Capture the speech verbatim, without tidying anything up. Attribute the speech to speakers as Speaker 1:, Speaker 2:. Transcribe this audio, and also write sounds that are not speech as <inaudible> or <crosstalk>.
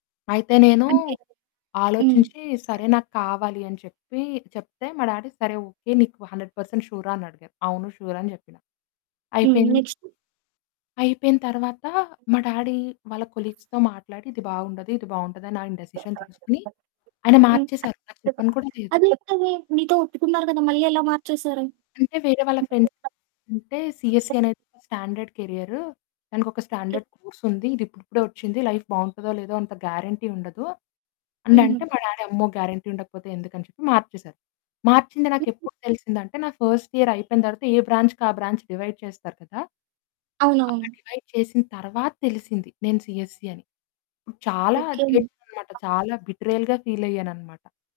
Speaker 1: అయితే నేనూ
Speaker 2: అంటే హ్మ్.
Speaker 1: ఆలోచించి, సరే నాకు కావాలి అని చెప్పి చెప్తే, మా డాడీ సరే ఓకె నీకు హండ్రెడ్ పర్సెంట్ ష్యూ‌ర? అని అడిగారు. అవును ష్యూర్ అని చెప్పినా.
Speaker 2: హ్మ్.
Speaker 1: అయిపోయింది.
Speaker 2: నెక్స్ట్?
Speaker 1: అయిపోయిన తరువాత మా డాడీ వాళ్ళ కొలీగ్స్‌తో మాట్లాడి ఇది బాగుండదు ఇది బాగుంటది అని ఆయన డిసిషన్ తీసుకొని ఆయన
Speaker 2: <unintelligible>
Speaker 1: మార్చేసారు! నాకు చెప్పను కూడా లేదు!
Speaker 2: అది ఎట్లా అది మీతో ఒప్పుకున్నారు కదా! మళ్ళి ఎలా మార్చేసారు?
Speaker 1: అంటే వేరే వాళ్ళ ఫ్రెండ్స్
Speaker 2: <unintelligible>
Speaker 1: అంటే సీఎస్‌సీ అనేది స్టాండర్డ్ కేరియరూ. దానికి ఒక స్టాండర్డ్ కోర్స్ ఉంది. ఇది ఇప్పుడిప్పుడే వచ్చింది లైఫ్ బాగుంటుందో లేదో! అంత గ్యారంటీ ఉండదు. అని
Speaker 2: హుహు.
Speaker 1: అంటే మా డాడీ అమ్మో! గ్యారంటీ ఉండకపోతే ఎందుకని చెప్పి మార్చేసారు. మార్చింది
Speaker 2: <unintelligible>
Speaker 1: నాకెప్పుడు తెలిసిందంటే నాకు ఫస్ట్ ఇయర్ అయిపోయిన తరువాత ఏ బ్రాంచ్‌కి ఆ బ్రాంచ్ డివైడ్ చేస్తారు కదా! అలా
Speaker 2: అవునవును.
Speaker 1: డివైడ్ చేసిన తరువాత తెలిసింది. నేను సీఎస్‌సీ అని. చాలా
Speaker 2: ఓకె.
Speaker 1: ఏడ్చాను. చాలా బిట్రేయల్‌గా ఫీల్ అయ్యానన్నమాట.